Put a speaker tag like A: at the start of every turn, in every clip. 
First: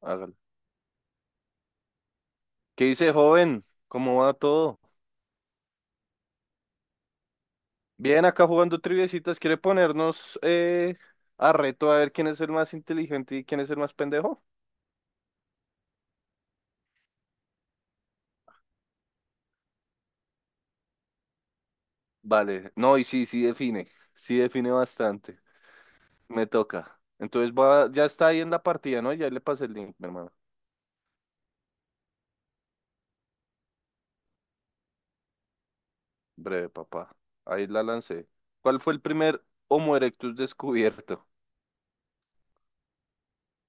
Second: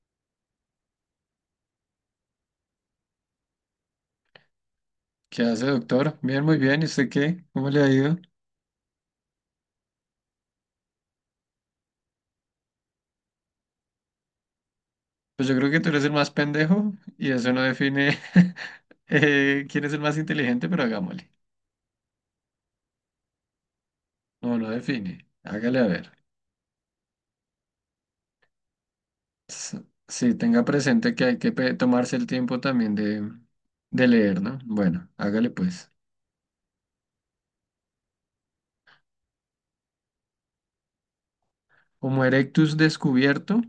A: Hágale. ¿Qué dice, joven? ¿Cómo va todo?
B: ¿Qué hace, doctor? Bien, muy bien. ¿Y usted qué? ¿Cómo le ha ido?
A: Bien, acá jugando triviecitas. ¿Quiere ponernos a reto a ver quién es el más inteligente y quién es el más pendejo?
B: Pues yo creo que tú eres el más pendejo y eso no define quién es el más inteligente, pero hagámosle.
A: Vale. No, y sí, sí define. Sí
B: No, no
A: define
B: define.
A: bastante.
B: Hágale a ver.
A: Me toca. Entonces va, ya está ahí en la partida, ¿no? Ya le pasé el
B: S-
A: link, mi hermano.
B: Sí, tenga presente que hay que tomarse el tiempo también de leer, ¿no? Bueno, hágale pues.
A: Breve, papá. Ahí la lancé. ¿Cuál fue el primer Homo erectus descubierto?
B: Homo erectus descubierto.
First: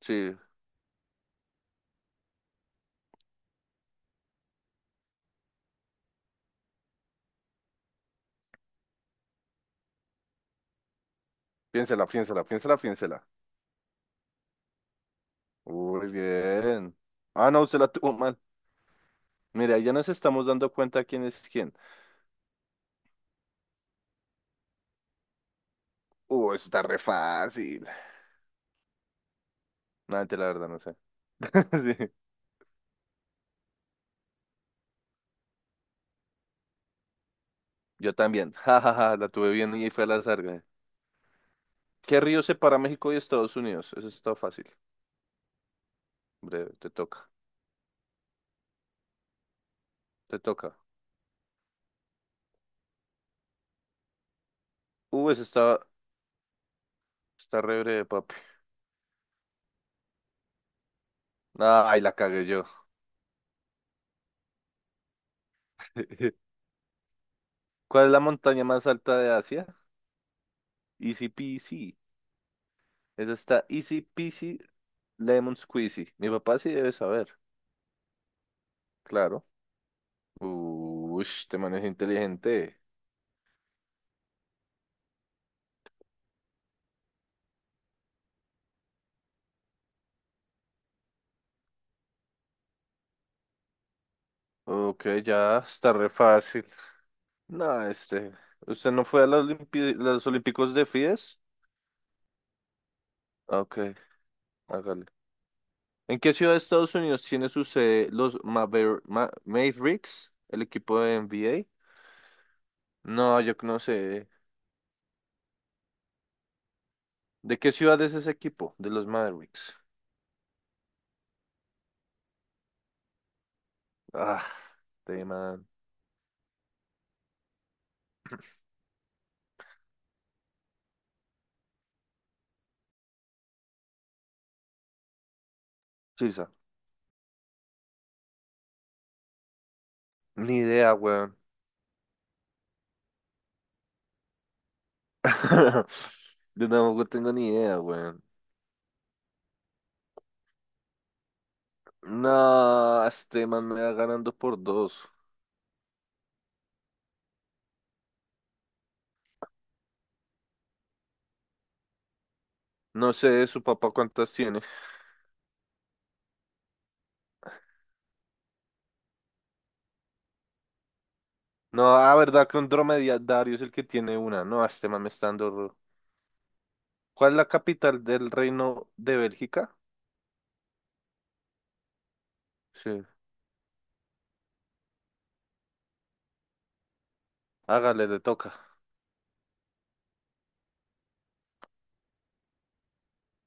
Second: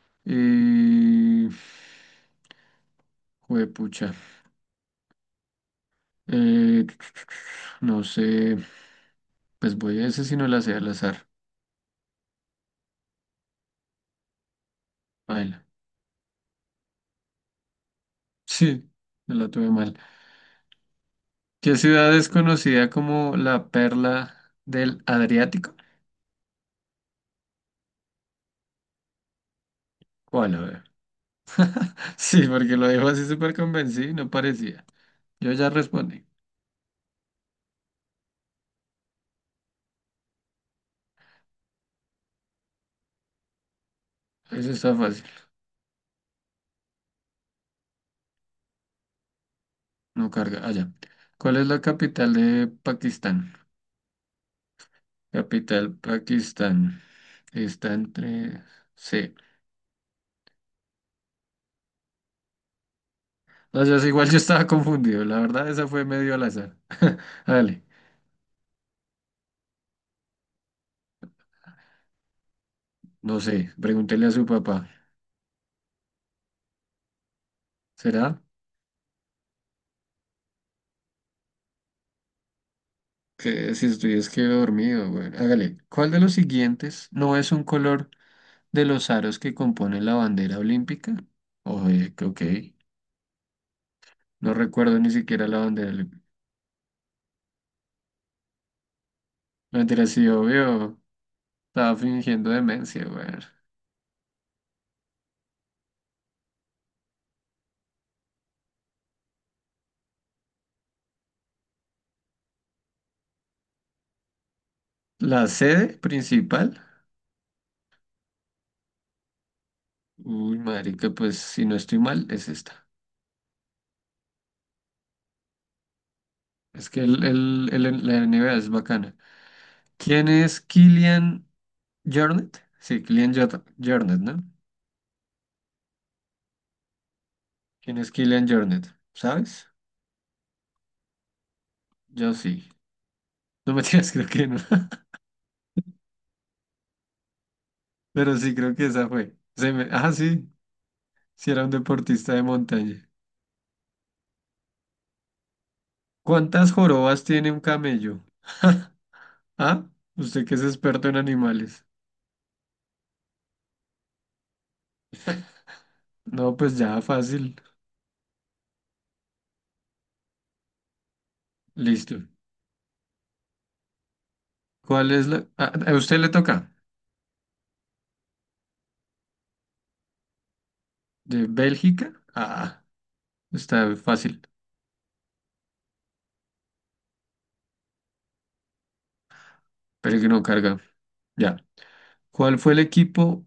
A: Sí.
B: Y... Juepucha. Eh, no sé. Pues voy a ese si no la sé al azar.
A: Piénsela, piénsela, piénsela, piénsela.
B: Baila.
A: Muy bien. Ah, no, usted la tuvo mal.
B: Sí, me la tuve
A: Mira, ya
B: mal.
A: nos estamos dando cuenta quién es quién.
B: ¿Qué ciudad es conocida como la perla del Adriático?
A: Eso está re fácil. No, ente, la
B: ¿Cuál? A
A: verdad, no
B: ver.
A: sé. Sí,
B: Sí, porque lo dijo así súper convencido, y no parecía. Yo ya respondí.
A: yo también. Ja, ja, ja, la tuve bien y fue al azar, güey. ¿Qué río separa México y Estados Unidos? Eso está
B: Eso
A: fácil.
B: está fácil.
A: Breve, te toca.
B: No
A: Te
B: carga.
A: toca.
B: Allá. ¿Cuál es la capital de Pakistán?
A: Eso está,
B: Capital Pakistán.
A: está re
B: Está
A: breve, papi.
B: entre... Sí.
A: Ay, la cagué yo.
B: No, yo sé, igual yo estaba confundido. La verdad, esa fue medio al azar. Dale.
A: ¿Cuál es la montaña más alta de Asia? Easy peasy. Esa
B: No
A: está
B: sé.
A: easy
B: Pregúntele a su
A: peasy,
B: papá.
A: lemon squeezy. Mi papá sí debe saber,
B: ¿Será?
A: claro. Uy, te manejo inteligente.
B: Que si estoy es que dormido, güey. Hágale. ¿Cuál de los siguientes no es un color de los aros que componen la bandera olímpica? Oye, que ok. No recuerdo
A: Ok,
B: ni siquiera
A: ya
B: la bandera
A: está re
B: olímpica.
A: fácil. No, este. ¿Usted no fue a los, Olimpi-
B: Mentira, sí,
A: los Olímpicos de
B: obvio.
A: Fides?
B: Estaba fingiendo demencia, weón.
A: Ok, hágale. ¿En qué ciudad de Estados Unidos tiene su sede los Mavericks, el equipo de NBA? No, yo no sé.
B: La sede principal.
A: ¿De qué ciudad es ese equipo? De los Mavericks.
B: Uy, marica, pues si no estoy mal, es esta.
A: Ah, de man.
B: Es que la NBA es bacana. ¿Quién es Kylian Jornet? Sí, Kylian Jornet, ¿no?
A: Suiza.
B: ¿Quién es Kylian Jornet? ¿Sabes?
A: Ni idea, weón.
B: Yo sí. No me tiras, creo que no.
A: Yo tampoco tengo ni idea, weón.
B: Pero sí, creo que esa fue. Se me... Ah, sí. Si era un deportista de
A: No,
B: montaña.
A: este man me va ganando por dos.
B: ¿Cuántas jorobas tiene un camello? ¿Ah? Usted que es experto en animales.
A: No sé, su papá cuántas tiene.
B: No, pues ya fácil.
A: No, ah
B: Listo.
A: verdad que un dromedario es el que tiene una. No, este man me
B: ¿Cuál es
A: está
B: la...?
A: dando.
B: Ah, a usted le toca.
A: ¿Cuál es la capital del reino de Bélgica?
B: ¿De Bélgica? Ah,
A: Sí.
B: está fácil.
A: Hágale, le toca.
B: Pero que no carga. Ya. ¿Cuál fue el equipo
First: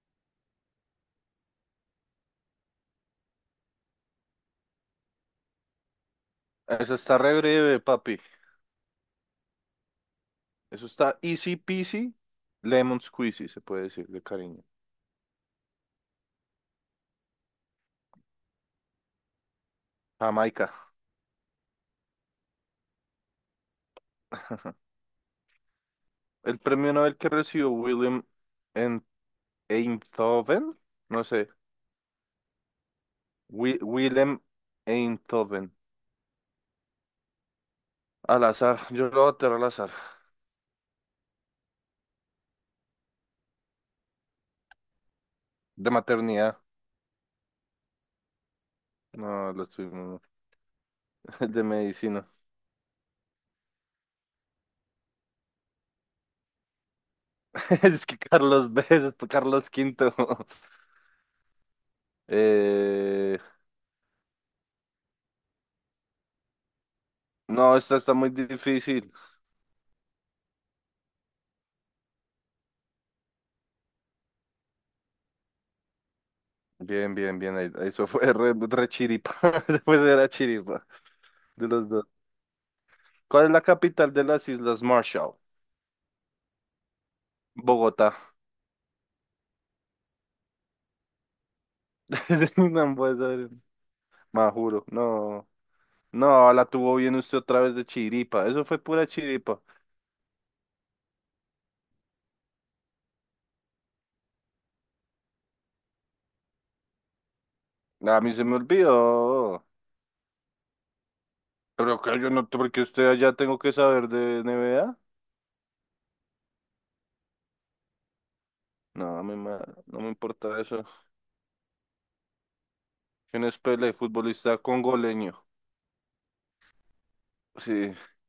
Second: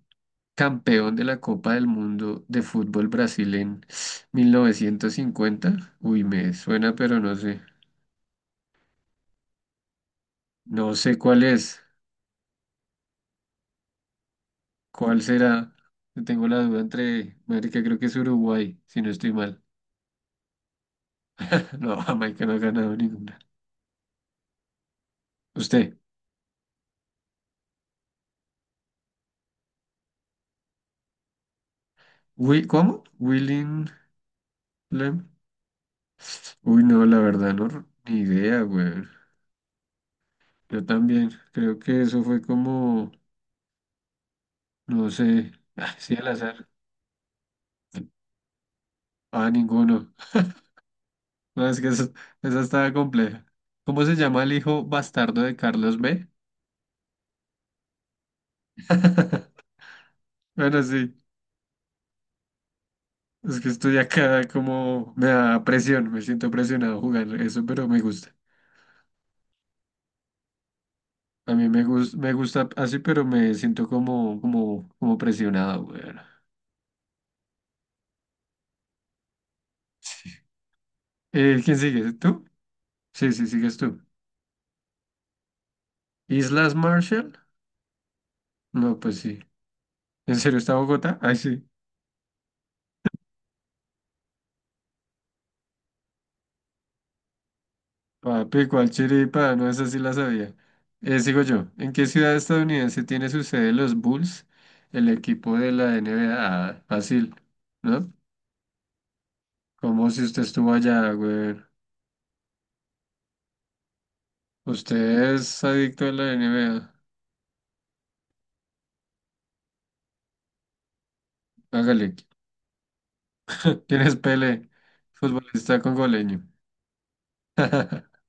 B: campeón de la Copa del Mundo de fútbol Brasil en 1950? Uy, me suena,
A: Eso está
B: pero
A: re
B: no sé.
A: breve, papi. Eso
B: No sé
A: está
B: cuál
A: easy
B: es.
A: peasy, lemon squeezy, se puede decir de cariño.
B: ¿Cuál será? Tengo la duda entre, marica, creo que es Uruguay, si no estoy mal.
A: Jamaica.
B: No, Jamaica no ha ganado ninguna. ¿Usted?
A: El premio Nobel que recibió en- Einthoven, no sé,
B: ¿Cómo?
A: Wi-
B: Willing
A: Willem
B: Lem.
A: Einthoven,
B: Uy, no, la verdad, no, ni
A: al
B: idea,
A: azar,
B: güey.
A: yo lo voy a tirar al azar,
B: Yo también, creo que eso fue como, no sé,
A: de
B: así al
A: maternidad,
B: azar. Ah,
A: no, lo estoy,
B: ninguno.
A: de
B: No, es que eso,
A: medicina.
B: esa estaba compleja. ¿Cómo se llama el hijo bastardo de Carlos B?
A: Es que Carlos B, es Carlos Quinto.
B: Bueno, sí.
A: Eh,
B: Es que estoy acá como me da presión, me siento presionado jugar eso,
A: no,
B: pero
A: esta
B: me
A: está muy
B: gusta.
A: difícil.
B: A mí me gusta así, pero me siento como presionado, weón.
A: Bien, bien, bien. Eso fue re chiripa. Después era
B: Sí.
A: chiripa de
B: ¿Quién
A: los dos.
B: sigue? ¿Tú? Sí,
A: ¿Cuál
B: sí,
A: es la
B: sigues tú.
A: capital de las Islas Marshall?
B: ¿Islas Marshall?
A: Bogotá.
B: No, pues sí. ¿En serio está Bogotá? Ay, sí.
A: No puede ser. Más juro. No. No, la tuvo bien usted otra vez de chiripa. Eso
B: Papi,
A: fue
B: ¿cuál
A: pura
B: chiripa?
A: chiripa.
B: No, esa sí la sabía. Sigo yo. ¿En qué ciudad estadounidense tiene su sede los Bulls, el equipo de la NBA? Ah, fácil, ¿no?
A: A mí se me olvidó.
B: Como si usted estuvo allá, güey.
A: Pero que yo no, porque usted allá tengo que saber de NBA.
B: Usted es adicto a la NBA.
A: No, a mí no me importa eso.
B: Hágale.
A: ¿Quién es Pele,
B: ¿Quién es
A: futbolista
B: Pelé?
A: congoleño?
B: Futbolista congoleño.
A: Sí,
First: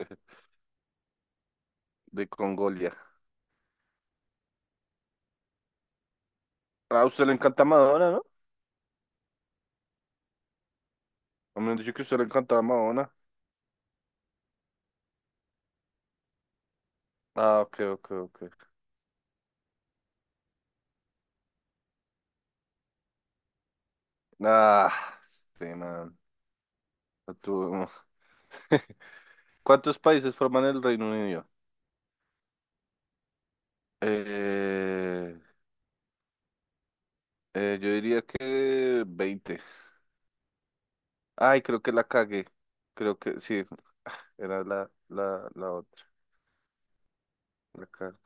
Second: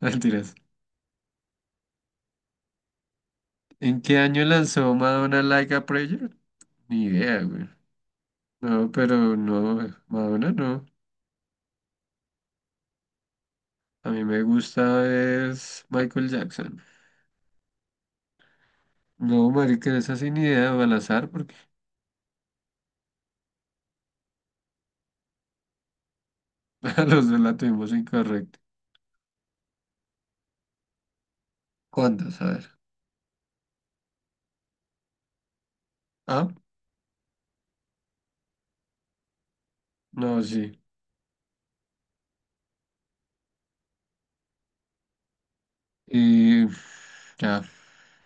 B: Mentiras.
A: de Congolia.
B: ¿En qué año lanzó Madonna Like a Prayer?
A: Ah,
B: Ni
A: a usted le
B: idea,
A: encanta
B: güey.
A: Madonna, ¿no?
B: No, pero no, Madonna no.
A: A mí me han dicho que a usted le encantaba Madonna.
B: A mí me gusta es Michael Jackson.
A: Ah, ok, ok, ok.
B: No, marica, esa sin idea, o al azar, porque
A: Ah, este man.
B: a los
A: No
B: dos la
A: tuvo-
B: tuvimos incorrecta.
A: ¿Cuántos países forman el Reino Unido?
B: ¿Cuántas? A ver.
A: Eh,
B: Ah,
A: yo diría que 20.
B: no, sí.
A: Ay, creo que la cagué. Creo que sí, era la otra.
B: Y ya,
A: La cagué.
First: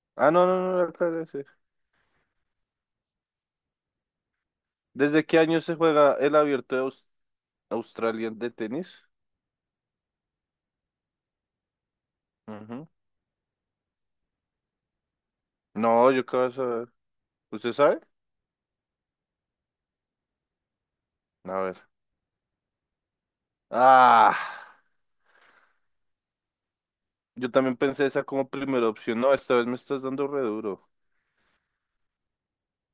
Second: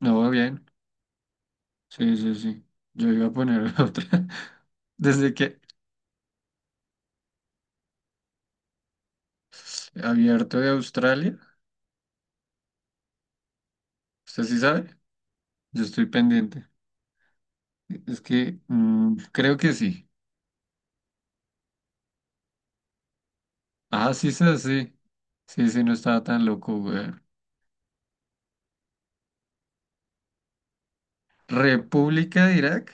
B: no,
A: Ah, no,
B: bien.
A: no, no, la cagué, sí.
B: Sí, sí, sí. Yo iba a poner otra.
A: ¿Desde
B: Desde
A: qué
B: que
A: año se juega el abierto de Australia de tenis?
B: abierto de Australia,
A: Ujú.
B: ¿usted sí sabe? Yo estoy
A: No, yo qué vas a
B: pendiente.
A: ver. ¿Usted sabe?
B: Es que creo que sí.
A: A ver.
B: Ah, sí,
A: Ah,
B: sí, sí. Sí, sí, no estaba tan loco, güey.
A: yo también pensé esa como primera opción. No, esta vez me estás dando re duro.
B: República de Irak.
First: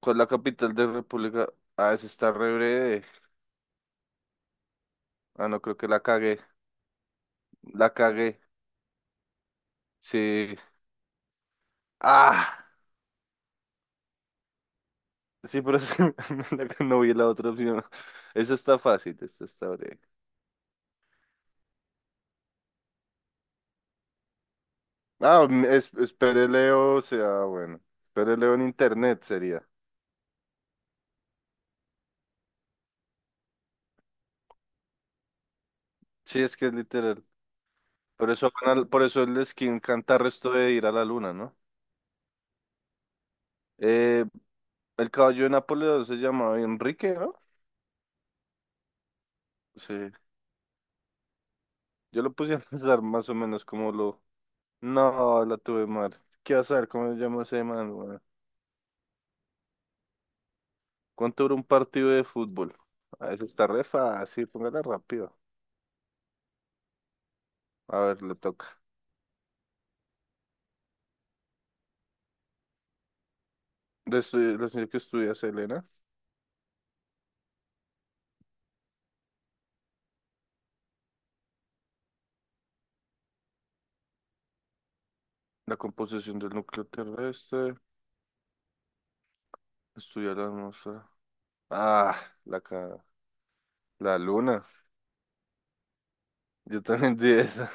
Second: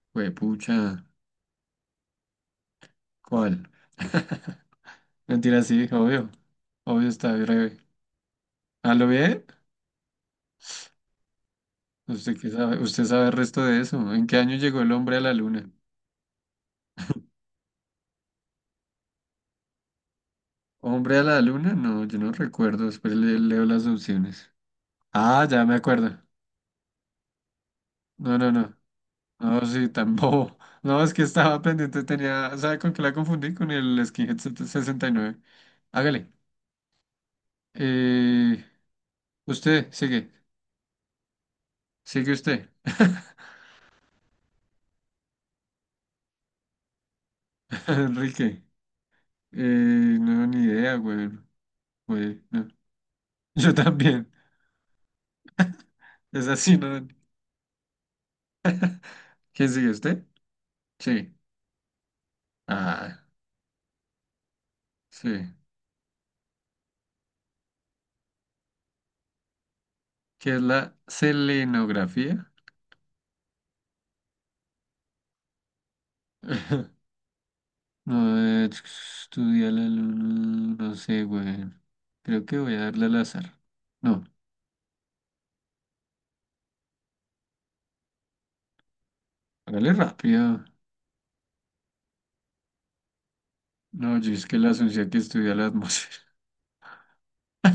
A: ¿Cuál es la
B: Güey,
A: capital de
B: pucha.
A: República? Ah, esa está re breve.
B: ¿Cuál?
A: Ah, no,
B: Mentira,
A: creo
B: sí,
A: que la
B: obvio.
A: cagué.
B: Obvio está breve.
A: La cagué.
B: ¿A lo bien?
A: Sí.
B: ¿Usted qué
A: Ah,
B: sabe? ¿Usted sabe el resto de eso? ¿En qué año llegó el hombre a la
A: sí,
B: luna?
A: pero es que la que no vi la otra opción. Esa está fácil, esta está breve.
B: ¿Hombre a la luna? No, yo no recuerdo. Después le leo las opciones.
A: Ah,
B: Ah, ya me acuerdo.
A: espere Leo, o sea, bueno.
B: No,
A: Espere
B: no,
A: Leo en
B: no.
A: internet
B: No,
A: sería.
B: sí, tan bobo. No, es que estaba pendiente, tenía. ¿Sabe con qué la confundí? Con el Skinhead 69. Hágale.
A: Sí, es que es literal. Por eso,
B: Eh,
A: por eso el skin
B: usted,
A: canta
B: sigue.
A: resto de ir a la luna, ¿no?
B: Sigue usted.
A: Eh, el caballo de Napoleón se llamaba Enrique, ¿no?
B: Enrique.
A: Sí.
B: No, ni idea, güey.
A: Yo lo
B: Güey,
A: puse a
B: no.
A: pensar más o menos
B: Yo
A: como lo.
B: también.
A: No, la tuve mal.
B: Es
A: ¿Qué
B: así,
A: azar?
B: ¿no?
A: ¿Cómo se llama ese man, weón?
B: ¿Quién sigue usted? Sí.
A: ¿Cuánto dura un partido de fútbol?
B: Ah,
A: Ah, eso está re fácil, póngala rápido.
B: sí.
A: A ver, le toca.
B: ¿Qué es la selenografía?
A: La señora que estudia Selena,
B: No, estudia la luna. No sé, güey. Creo que voy a darle al azar. No,
A: la composición del núcleo terrestre,
B: hágale
A: estudia la
B: rápido.
A: atmósfera. Ah, la, ca-
B: No,
A: la
B: yo es que
A: luna.
B: la asunción que estudia la atmósfera.
A: Yo también di esa.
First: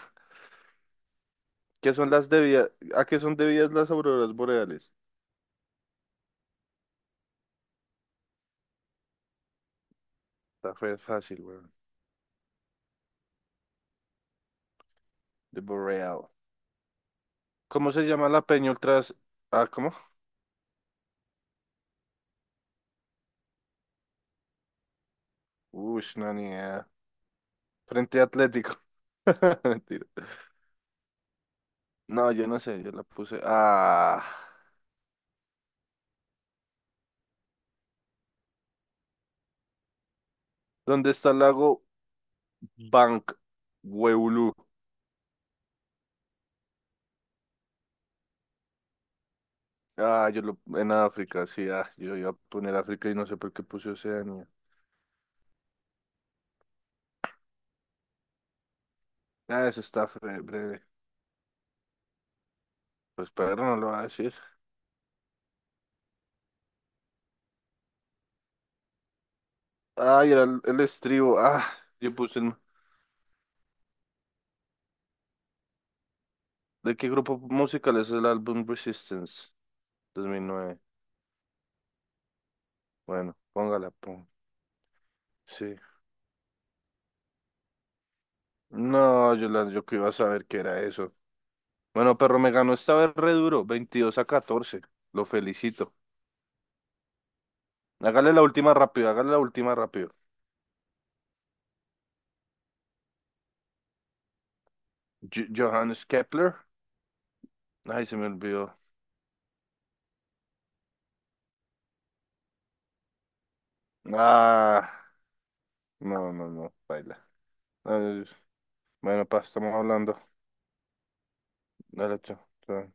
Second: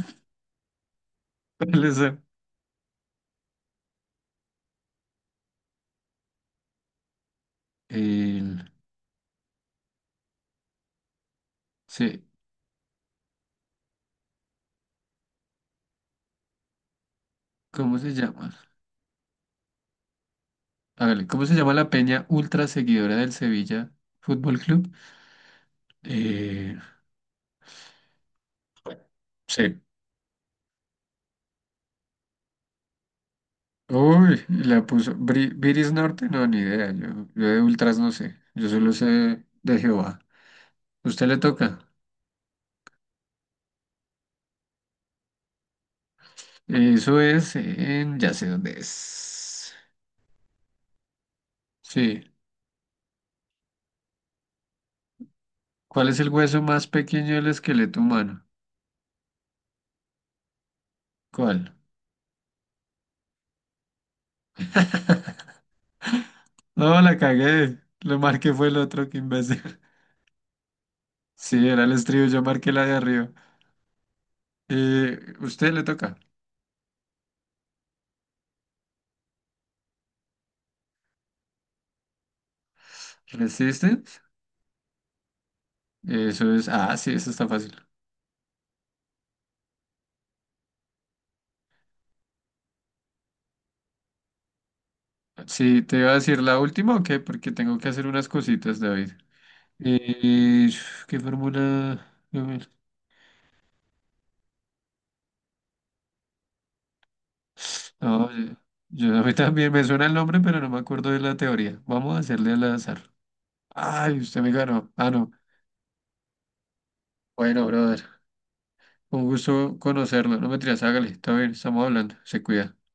B: Al
A: ¿Qué son
B: azar.
A: las debidas? ¿A qué son debidas las auroras boreales?
B: El,
A: Está fácil, güey.
B: sí,
A: The Boreal. ¿Cómo
B: ¿cómo
A: se
B: se
A: llama la
B: llama?
A: peña ultras? Ah, ¿cómo?
B: Hágale, ¿cómo se llama la peña ultra seguidora del Sevilla Fútbol Club?
A: Uy, no, ni
B: Eh,
A: idea. Frente Atlético.
B: sí.
A: Mentira. No, yo no sé, yo la puse. Ah,
B: Uy, la puso. Viris Norte, no, ni idea. Yo de ultras no sé. Yo solo sé de Jehová.
A: ¿dónde
B: Usted
A: está
B: le
A: el
B: toca.
A: lago Bank Weulu?
B: Eso es en, ya sé dónde es.
A: Ah, yo lo en África, sí, yo
B: Sí.
A: iba a poner África y no sé por qué puse Oceanía.
B: ¿Cuál es el hueso más pequeño del esqueleto humano?
A: Ah, eso está breve.
B: ¿Cuál?
A: Pues pero no lo va a decir.
B: No, la cagué. Lo marqué fue el otro, que imbécil.
A: Ay, era el estribo. Ah,
B: Sí, era el
A: yo
B: estribo,
A: puse
B: yo marqué la de arriba. Usted le toca.
A: ¿De qué grupo musical es el álbum Resistance? 2009. Bueno, póngala,
B: Resistance.
A: pon. Sí.
B: Eso es. Ah, sí, eso está fácil.
A: No, Yolanda, yo que iba a saber qué era eso. Bueno, perro, me ganó esta vez re duro, 22 a catorce. Lo
B: Sí,
A: felicito.
B: te iba a decir la última o qué, porque tengo que hacer unas
A: Hágale la última
B: cositas,
A: rápido,
B: David.
A: hágale la última rápido.
B: Eh, ¿Qué fórmula? A ver.
A: Johannes Kepler. Ay, se me
B: No,
A: olvidó.
B: a mí también me suena el nombre, pero no me acuerdo de la teoría. Vamos a hacerle al azar. Ay, usted me
A: Ah,
B: ganó. Ah, no.
A: no, no, no, baila.
B: Bueno, brother,
A: Ay,
B: un
A: bueno, pa, estamos
B: gusto
A: hablando.
B: conocerlo. No me tiras, hágale. Está bien, estamos hablando.
A: Dale,
B: Se
A: chao.
B: cuida.
A: Chao.